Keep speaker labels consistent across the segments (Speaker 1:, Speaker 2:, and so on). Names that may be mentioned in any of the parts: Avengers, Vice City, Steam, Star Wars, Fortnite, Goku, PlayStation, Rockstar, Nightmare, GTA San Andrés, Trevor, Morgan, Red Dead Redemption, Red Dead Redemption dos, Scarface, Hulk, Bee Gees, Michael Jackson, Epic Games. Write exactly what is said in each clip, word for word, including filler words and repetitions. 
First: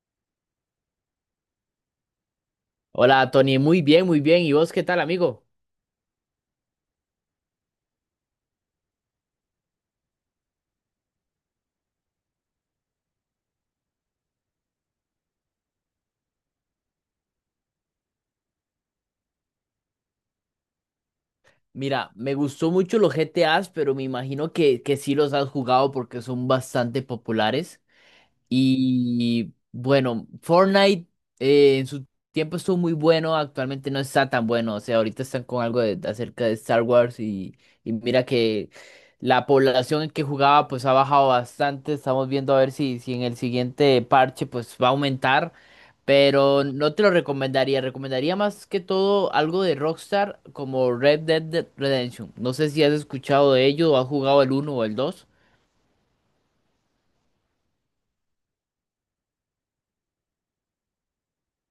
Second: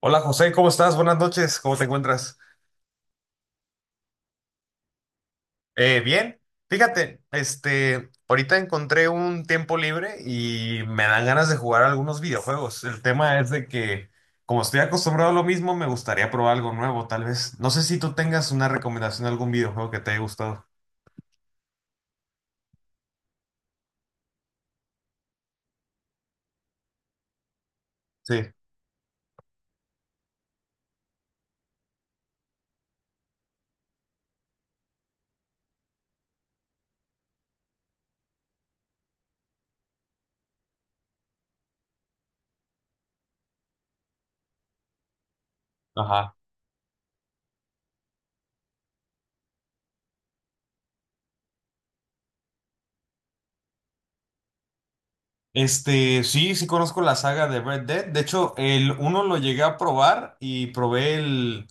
Speaker 1: Hola José, ¿cómo estás? Buenas noches, ¿cómo te encuentras?
Speaker 2: Hola, Tony, muy bien, muy bien. ¿Y vos qué tal, amigo?
Speaker 1: Eh, bien, fíjate, este, ahorita encontré un tiempo libre y me dan ganas de jugar algunos videojuegos. El tema es de que, como estoy acostumbrado a lo mismo, me gustaría probar algo nuevo, tal vez. No sé si tú tengas una recomendación de algún videojuego que te haya gustado.
Speaker 2: Mira, me gustó mucho los G T As pero me imagino que, que sí los has jugado porque son bastante populares.
Speaker 1: Sí,
Speaker 2: Y bueno, Fortnite eh, en su tiempo estuvo muy bueno, actualmente no está tan bueno. O sea, ahorita están con algo de, de acerca de Star Wars y, y mira que la población que jugaba pues ha bajado bastante. Estamos viendo a ver si, si en el siguiente parche pues va a aumentar.
Speaker 1: ajá.
Speaker 2: Pero no te lo recomendaría. Recomendaría más que todo algo de Rockstar como Red Dead Dead Redemption. No sé si has escuchado de ello o has jugado el uno o el dos.
Speaker 1: Este, sí, sí conozco la saga de Red Dead. De hecho, el uno lo llegué a probar y probé el,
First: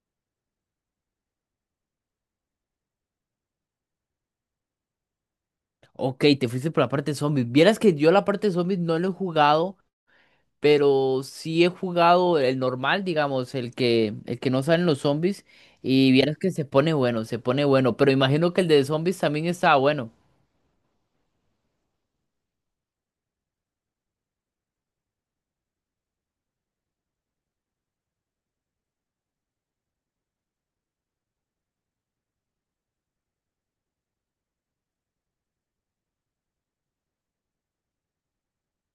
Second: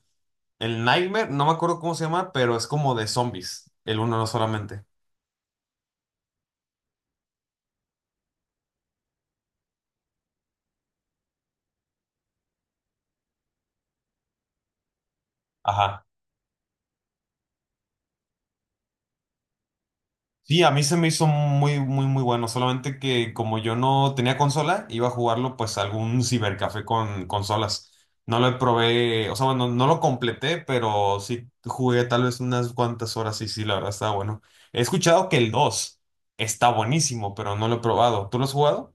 Speaker 1: el Nightmare, no me acuerdo cómo se llama, pero es como de zombies, el uno no solamente.
Speaker 2: Ok, te fuiste por la parte de zombies. Vieras que yo la parte de zombies no lo he jugado, pero sí he jugado el normal, digamos, el que, el que no salen los zombies.
Speaker 1: Ajá.
Speaker 2: Y vieras que se pone bueno, se pone bueno. Pero imagino que el de zombies también estaba bueno.
Speaker 1: Sí, a mí se me hizo muy, muy, muy bueno. Solamente que como yo no tenía consola, iba a jugarlo pues a algún cibercafé con consolas. No lo probé, o sea, bueno, no lo completé, pero sí jugué tal vez unas cuantas horas y sí, la verdad está bueno. He escuchado que el dos está buenísimo, pero no lo he probado. ¿Tú lo has jugado?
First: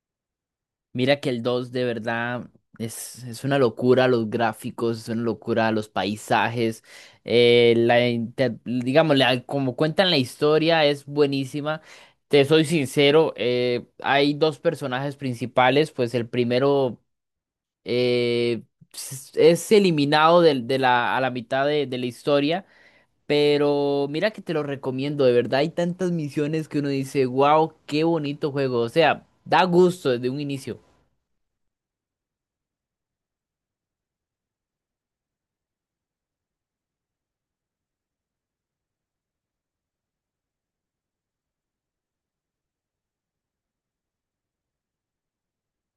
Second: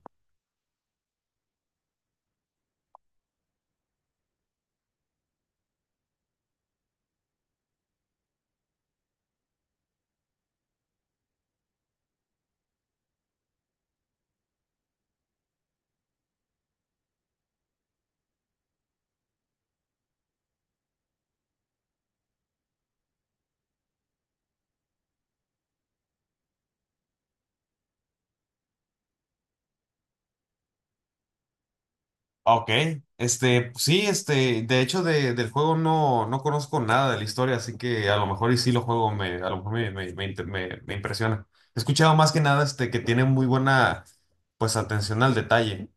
Speaker 2: Mira que el dos de verdad es, es una locura los gráficos, es una locura los paisajes, eh, la, inter- digamos, la- como cuentan la historia es buenísima. Te soy sincero, eh, hay dos personajes principales, pues el primero eh, s- es eliminado del- de, la, a la mitad de, de la historia, pero mira que te lo recomiendo, de verdad hay tantas misiones que uno dice, wow, qué bonito juego, o sea, da gusto desde un inicio.
Speaker 1: Ok, este, sí, este, de hecho de, del juego no, no conozco nada de la historia, así que a lo mejor y sí lo juego, me, a lo mejor me, me, me, inter- me- me impresiona. He escuchado más que nada este, que tiene muy buena, pues, atención al detalle.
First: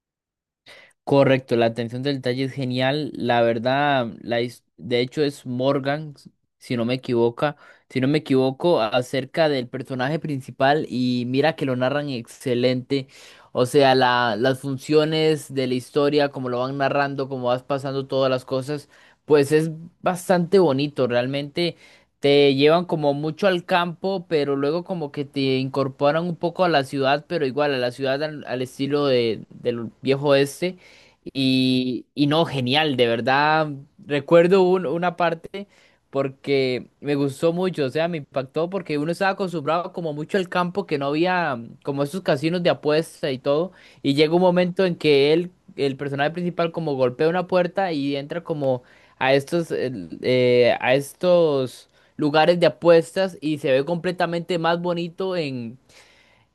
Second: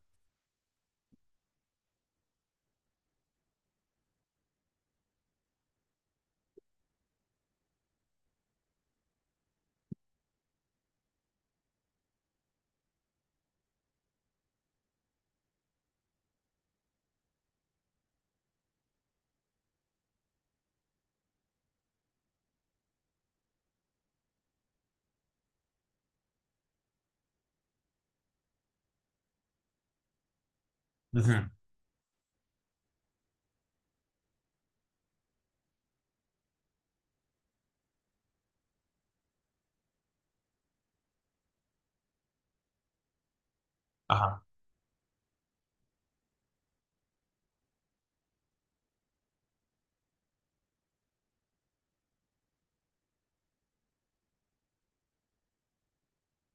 Speaker 2: Correcto, la atención del detalle es genial. La verdad, la, his- de hecho es Morgan, s- si no me equivoca si no me equivoco, a- acerca del personaje principal y mira que lo narran excelente. O sea, la, las funciones de la historia, como lo van narrando, como vas pasando todas las cosas, pues es bastante bonito. Realmente te llevan como mucho al campo, pero luego como que te incorporan un poco a la ciudad, pero igual a la ciudad al, al estilo de, del viejo oeste.
Speaker 1: Ujú.
Speaker 2: Y, y no, genial, de verdad. Recuerdo un- una parte porque me gustó mucho, o sea, me impactó porque uno estaba acostumbrado como mucho al campo, que no había mm, como esos casinos de apuesta y todo. Y llega un
Speaker 1: Ajá.
Speaker 2: momento en que él, el personaje principal, como golpea una puerta y entra como a estos, el- eh, a estos lugares de apuestas y se ve completamente más bonito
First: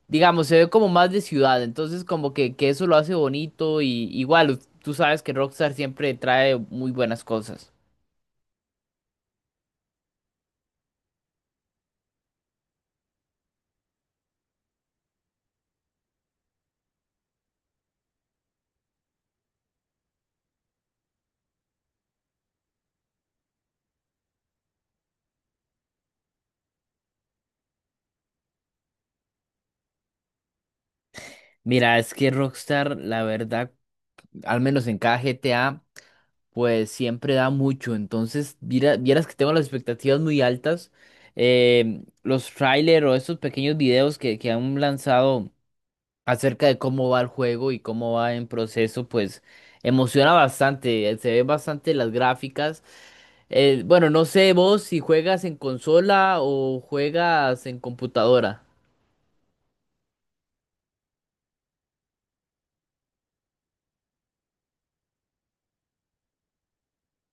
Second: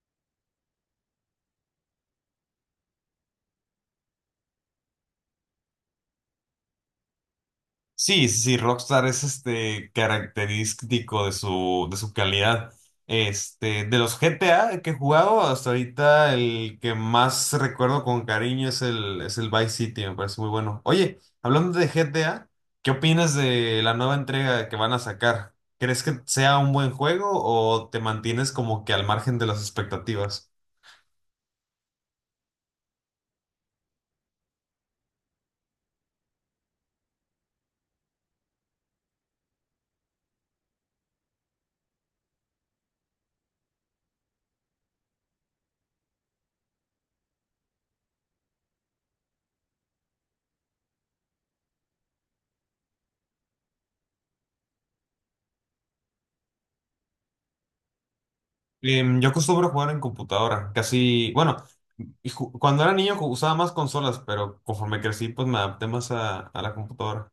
Speaker 2: digamos, se ve como más de ciudad, entonces como que, que eso lo hace bonito y igual, u- tú sabes que Rockstar siempre trae muy buenas cosas.
Speaker 1: Sí, sí, sí, Rockstar es este característico de su, de su calidad. Este, de los G T A que he jugado hasta ahorita, el que más recuerdo con cariño es el, es el Vice City, me parece muy bueno. Oye, hablando de G T A, ¿qué opinas de la nueva entrega que van a sacar? ¿Crees que sea un buen juego o te mantienes como que al margen de las expectativas?
Speaker 2: Mira, es que Rockstar, la verdad, al menos en cada G T A, pues siempre da mucho, entonces viera- vieras que tengo las expectativas muy altas. Eh, los trailers o estos pequeños videos que, que han lanzado acerca de cómo va el juego y cómo va en proceso, pues emociona bastante, eh, se ven bastante las gráficas. Eh, bueno, no sé vos si juegas en consola o juegas en computadora.
Speaker 1: Em, yo acostumbro jugar en computadora, casi, bueno, y ju- cuando era niño ju- usaba más consolas, pero conforme crecí, pues me adapté más a, a la computadora.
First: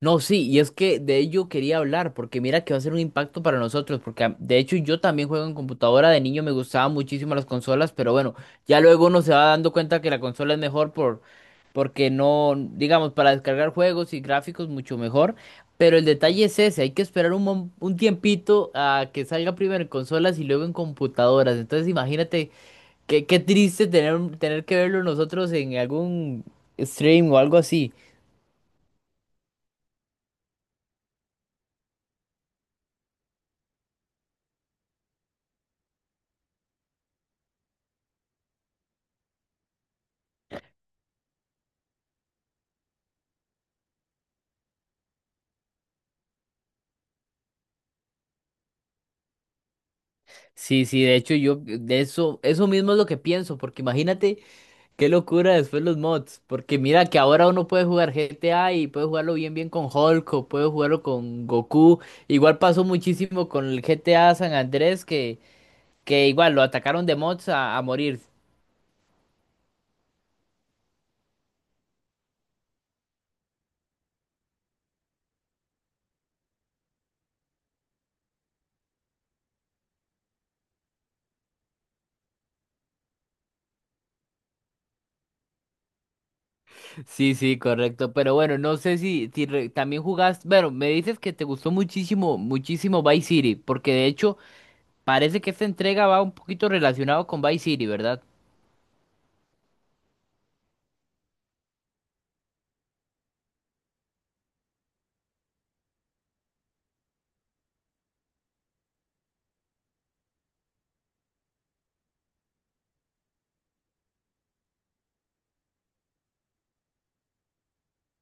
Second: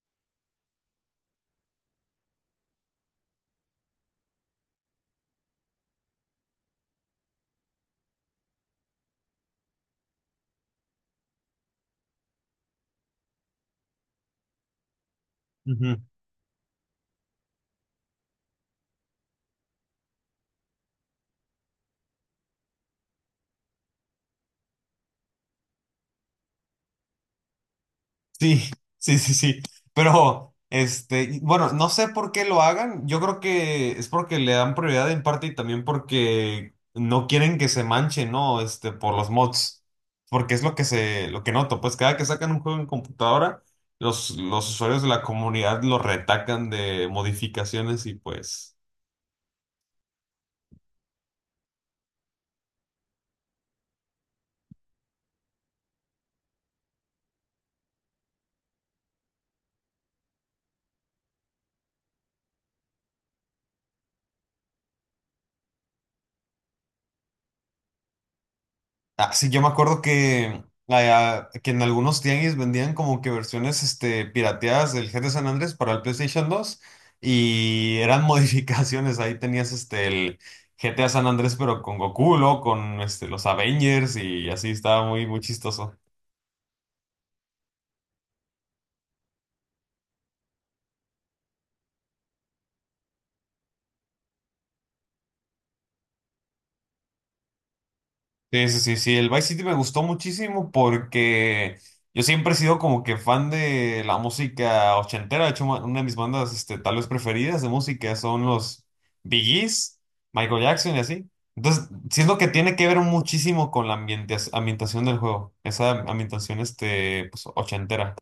Speaker 2: No, sí, y es que de ello quería hablar, porque mira que va a ser un impacto para nosotros, porque a- de hecho yo también juego en computadora, de niño me gustaban muchísimo las consolas, pero bueno, ya luego uno se va dando cuenta que la consola es mejor por, porque no, digamos, para descargar juegos y gráficos mucho mejor, pero
Speaker 1: Ujú.
Speaker 2: el detalle es ese, hay que esperar un, mom- un tiempito a que salga primero en consolas y luego en computadoras, entonces imagínate. Qué, qué triste tener, tener que verlo nosotros en algún stream o algo así.
Speaker 1: Sí, sí, sí, sí. Pero, este, y bueno, no sé por qué lo hagan. Yo creo que es porque le dan prioridad en parte y también porque no quieren que se manche, ¿no? Este, por los mods. Porque es lo que se, lo que noto. Pues cada que sacan un juego en computadora, los, los usuarios de la comunidad lo retacan de modificaciones y pues.
Speaker 2: Sí, sí, de hecho yo de eso, eso mismo es lo que pienso, porque imagínate qué locura después los mods, porque mira que ahora uno puede jugar G T A y puede jugarlo bien bien con Hulk o puede jugarlo con Goku. Igual pasó muchísimo con el G T A San Andrés que, que igual lo atacaron de mods a, a morir.
Speaker 1: Ah, sí, yo me acuerdo que, ah, que en algunos tianguis vendían como que versiones este, pirateadas del G T A San Andrés para el PlayStation dos y eran modificaciones. Ahí tenías este, el G T A San Andrés, pero con Goku, luego con este, los Avengers y así estaba muy, muy chistoso.
Speaker 2: Sí, sí, correcto. Pero bueno, no sé si, si re- también jugaste. Bueno, me dices que te gustó muchísimo, muchísimo Vice City, porque de hecho parece que esta entrega va un poquito relacionado con Vice City, ¿verdad?
Speaker 1: Sí, sí, sí, sí, el Vice City me gustó muchísimo porque yo siempre he sido como que fan de la música ochentera, de hecho ma- una de mis bandas este, tal vez preferidas de música son los Bee Gees, Michael Jackson y así. Entonces, siento que tiene que ver muchísimo con la ambientas- ambientación del juego, esa ambientación este, pues, ochentera.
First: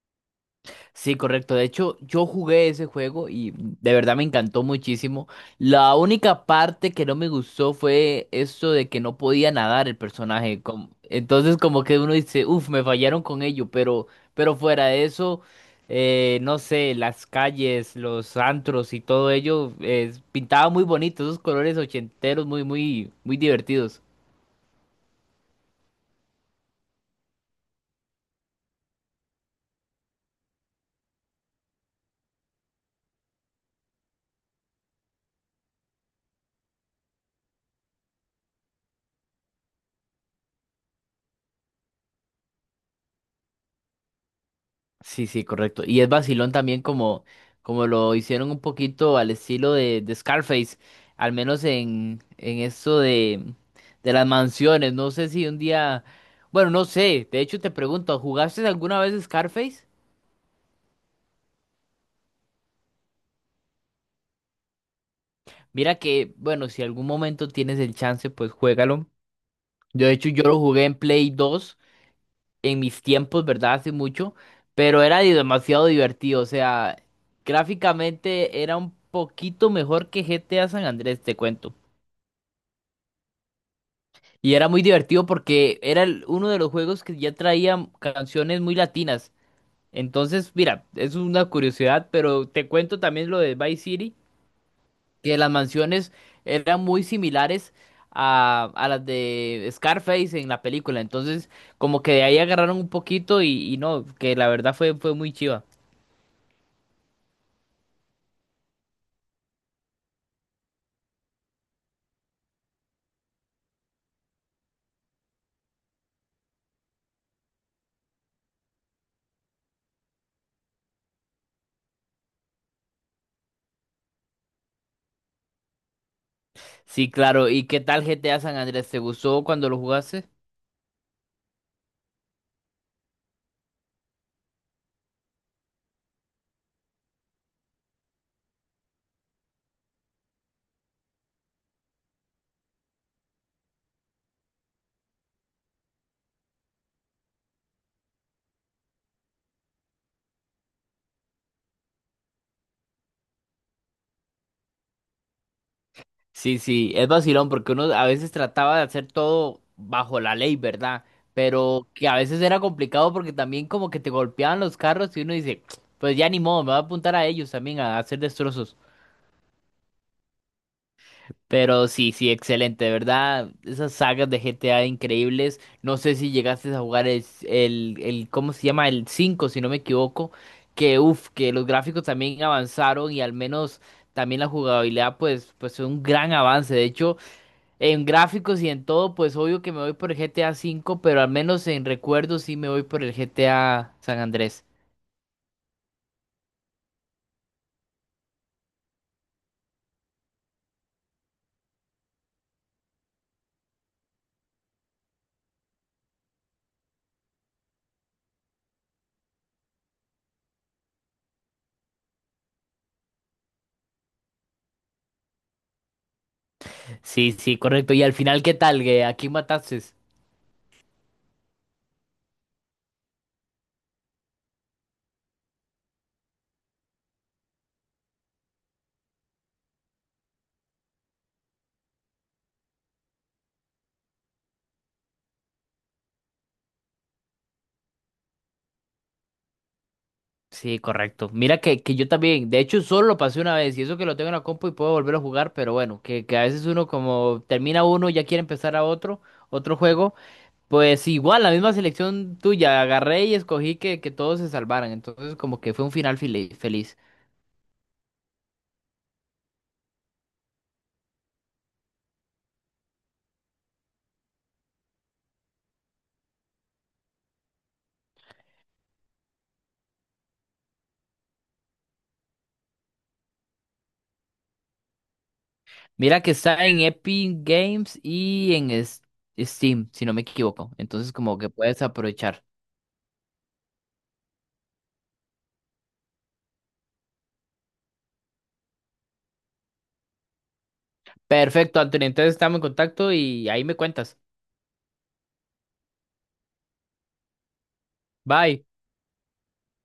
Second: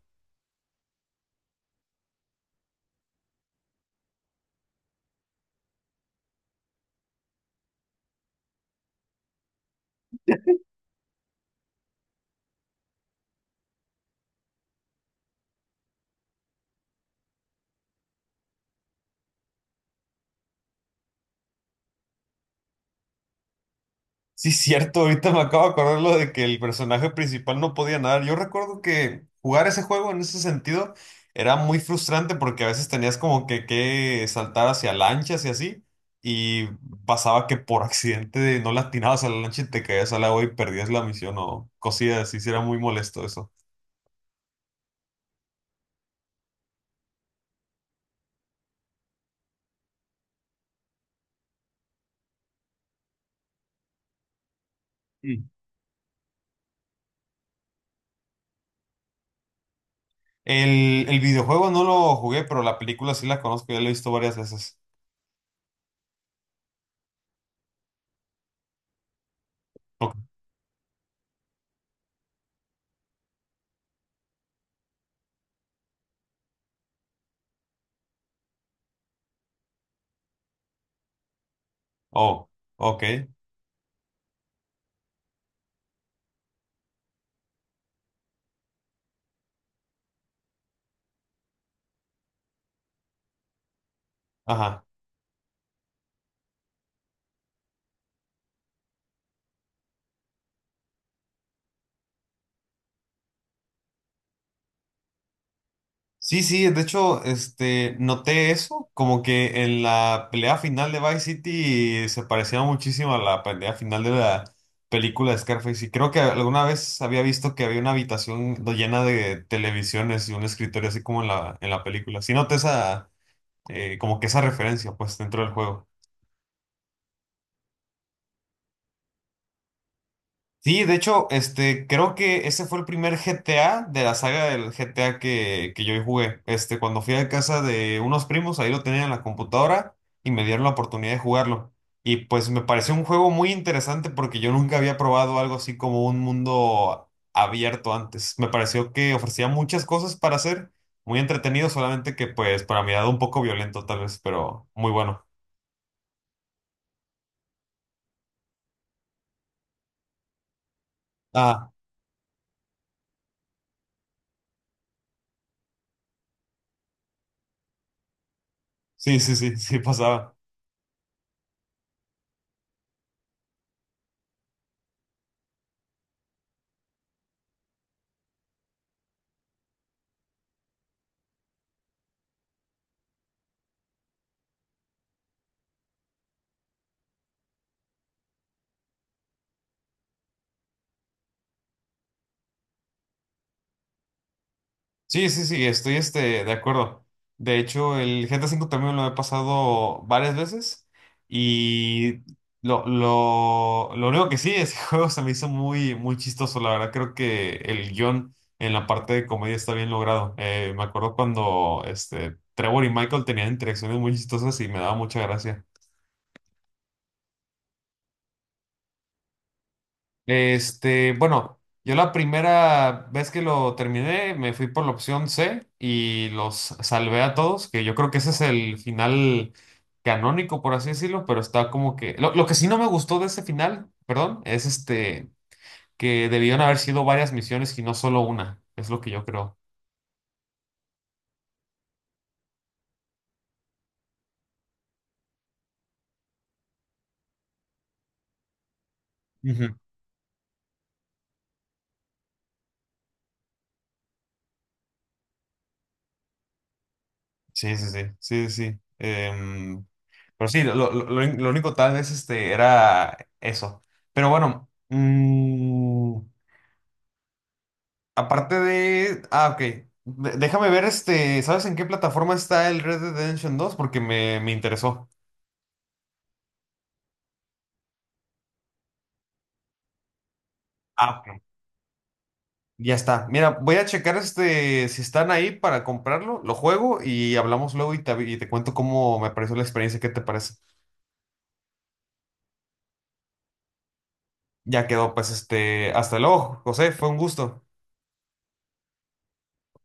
Speaker 2: Sí, correcto. De hecho, yo jugué ese juego y de verdad me encantó muchísimo. La única parte que no me gustó fue eso de que no podía nadar el personaje. com- Entonces, como que uno dice, uff, me fallaron con ello, pero, pero fuera de eso, eh, no sé, las calles, los antros y todo ello, eh, pintaba muy bonito, esos colores ochenteros muy, muy, muy divertidos.
Speaker 1: Sí, cierto, ahorita me acabo de acordar lo de que el personaje principal no podía nadar. Yo recuerdo que jugar ese juego en ese sentido era muy frustrante porque a veces tenías como que, que saltar hacia lanchas y así, y pasaba que por accidente no le atinabas a la lancha y te caías al agua y perdías la misión o cosillas así, sí era muy molesto eso.
Speaker 2: Sí, sí, correcto. Y es vacilón también como, como lo hicieron un poquito al estilo de, de Scarface, al menos en, en esto de, de las mansiones. No sé
Speaker 1: Sí.
Speaker 2: si un día, bueno, no sé, de hecho te pregunto, ¿jugaste alguna vez Scarface?
Speaker 1: El, el videojuego no lo jugué, pero la película sí la conozco, ya la he visto varias veces.
Speaker 2: Mira que, bueno, si algún momento tienes el chance, pues juégalo. Yo de
Speaker 1: Ok.
Speaker 2: hecho yo lo jugué en Play dos. En mis tiempos, ¿verdad? Hace mucho, pero era di- demasiado divertido, o sea, gráficamente era un poquito mejor que G T A San Andrés, te cuento.
Speaker 1: Oh, ok,
Speaker 2: Y era muy divertido porque era el- uno de los juegos que ya traía canciones muy latinas. Entonces, mira, es una curiosidad, pero te cuento también lo de Vice City,
Speaker 1: ajá.
Speaker 2: que las mansiones eran muy similares a, a las de Scarface en la película. Entonces, como que de ahí agarraron un poquito y, y no, que la verdad fue, fue muy chiva.
Speaker 1: Sí, sí, de hecho, este, noté eso, como que en la pelea final de Vice City se parecía muchísimo a la pelea final de la película de Scarface. Y creo que alguna vez había visto que había una habitación do- llena de televisiones y un escritorio así como en la, en la película. Sí noté esa, eh, como que esa referencia, pues, dentro del juego.
Speaker 2: Sí, claro. ¿Y qué tal G T A San Andrés? ¿Te gustó cuando lo jugaste?
Speaker 1: Sí, de hecho, este, creo que ese fue el primer G T A de la saga del G T A que, que yo jugué. Este, cuando fui a casa de unos primos, ahí lo tenían en la computadora y me dieron la oportunidad de jugarlo. Y pues me pareció un juego muy interesante porque yo nunca había probado algo así como un mundo abierto antes. Me pareció que ofrecía muchas cosas para hacer, muy entretenido, solamente que pues para mi edad un poco violento tal vez, pero muy bueno.
Speaker 2: Sí, sí, es vacilón porque uno a veces trataba de hacer todo bajo la ley, ¿verdad?
Speaker 1: Ah,
Speaker 2: Pero que a veces era complicado porque también como que te golpeaban los carros y uno dice, pues ya ni modo, me voy a apuntar a ellos también a hacer destrozos.
Speaker 1: sí, sí, sí, sí pasaba.
Speaker 2: Pero sí, sí, excelente, de ¿verdad? Esas sagas de G T A increíbles. No sé si llegaste a jugar el, el, el- ¿cómo se llama? El cinco si no me equivoco. Que uff, que los gráficos también avanzaron y al menos también la jugabilidad, pues, pues fue un gran avance. De hecho, en gráficos y en todo, pues obvio que me voy por el G T A cinco, pero al menos en recuerdos sí me voy por el G T A San Andrés.
Speaker 1: Sí, sí, sí, estoy este, de acuerdo. De hecho, el GTA cinco también lo he pasado varias veces y lo, lo, lo único que sí, ese juego se me hizo muy, muy chistoso. La verdad, creo que el guión en la parte de comedia está bien logrado. Eh, me acuerdo cuando este, Trevor y Michael tenían interacciones muy chistosas y me daba mucha gracia.
Speaker 2: Sí, sí, correcto. Y al final, ¿qué tal? ¿Que ¿A quién mataste?
Speaker 1: Este, bueno, yo la primera vez que lo terminé me fui por la opción C y los salvé a todos, que yo creo que ese es el final canónico, por así decirlo, pero está como que. Lo, lo que sí no me gustó de ese final, perdón, es este, que debieron haber sido varias misiones y no solo una, es lo que yo creo.
Speaker 2: Sí, correcto. Mira que, que yo también, de hecho, solo lo pasé una vez y eso que lo tengo en la compu y puedo volver a jugar, pero bueno, que, que a veces uno como termina uno y ya quiere empezar a otro,
Speaker 1: Ujú.
Speaker 2: otro juego, pues igual, la misma selección tuya, agarré y escogí que, que todos se salvaran, entonces como que fue un final fili- feliz.
Speaker 1: Sí, sí, sí, sí, sí, sí. Em, pero sí, lo, lo- lo- lo único tal vez este, era eso. Pero bueno. mm, Aparte de. Ah, ok. De- déjame ver, este, ¿sabes en qué plataforma está el Red Dead Redemption dos? Porque me, me interesó.
Speaker 2: Mira que está en Epic Games y en es- Steam, si no me equivoco, entonces
Speaker 1: Ah,
Speaker 2: como
Speaker 1: ok.
Speaker 2: que puedes aprovechar.
Speaker 1: Ya está. Mira, voy a checar este, si están ahí para comprarlo, lo juego y hablamos luego y te, avi- y te cuento cómo me pareció la experiencia, ¿qué te parece?
Speaker 2: Perfecto, Antonio, entonces estamos en contacto y ahí me cuentas.
Speaker 1: Ya quedó, pues, este, hasta luego, José, fue un gusto.
Speaker 2: Bye.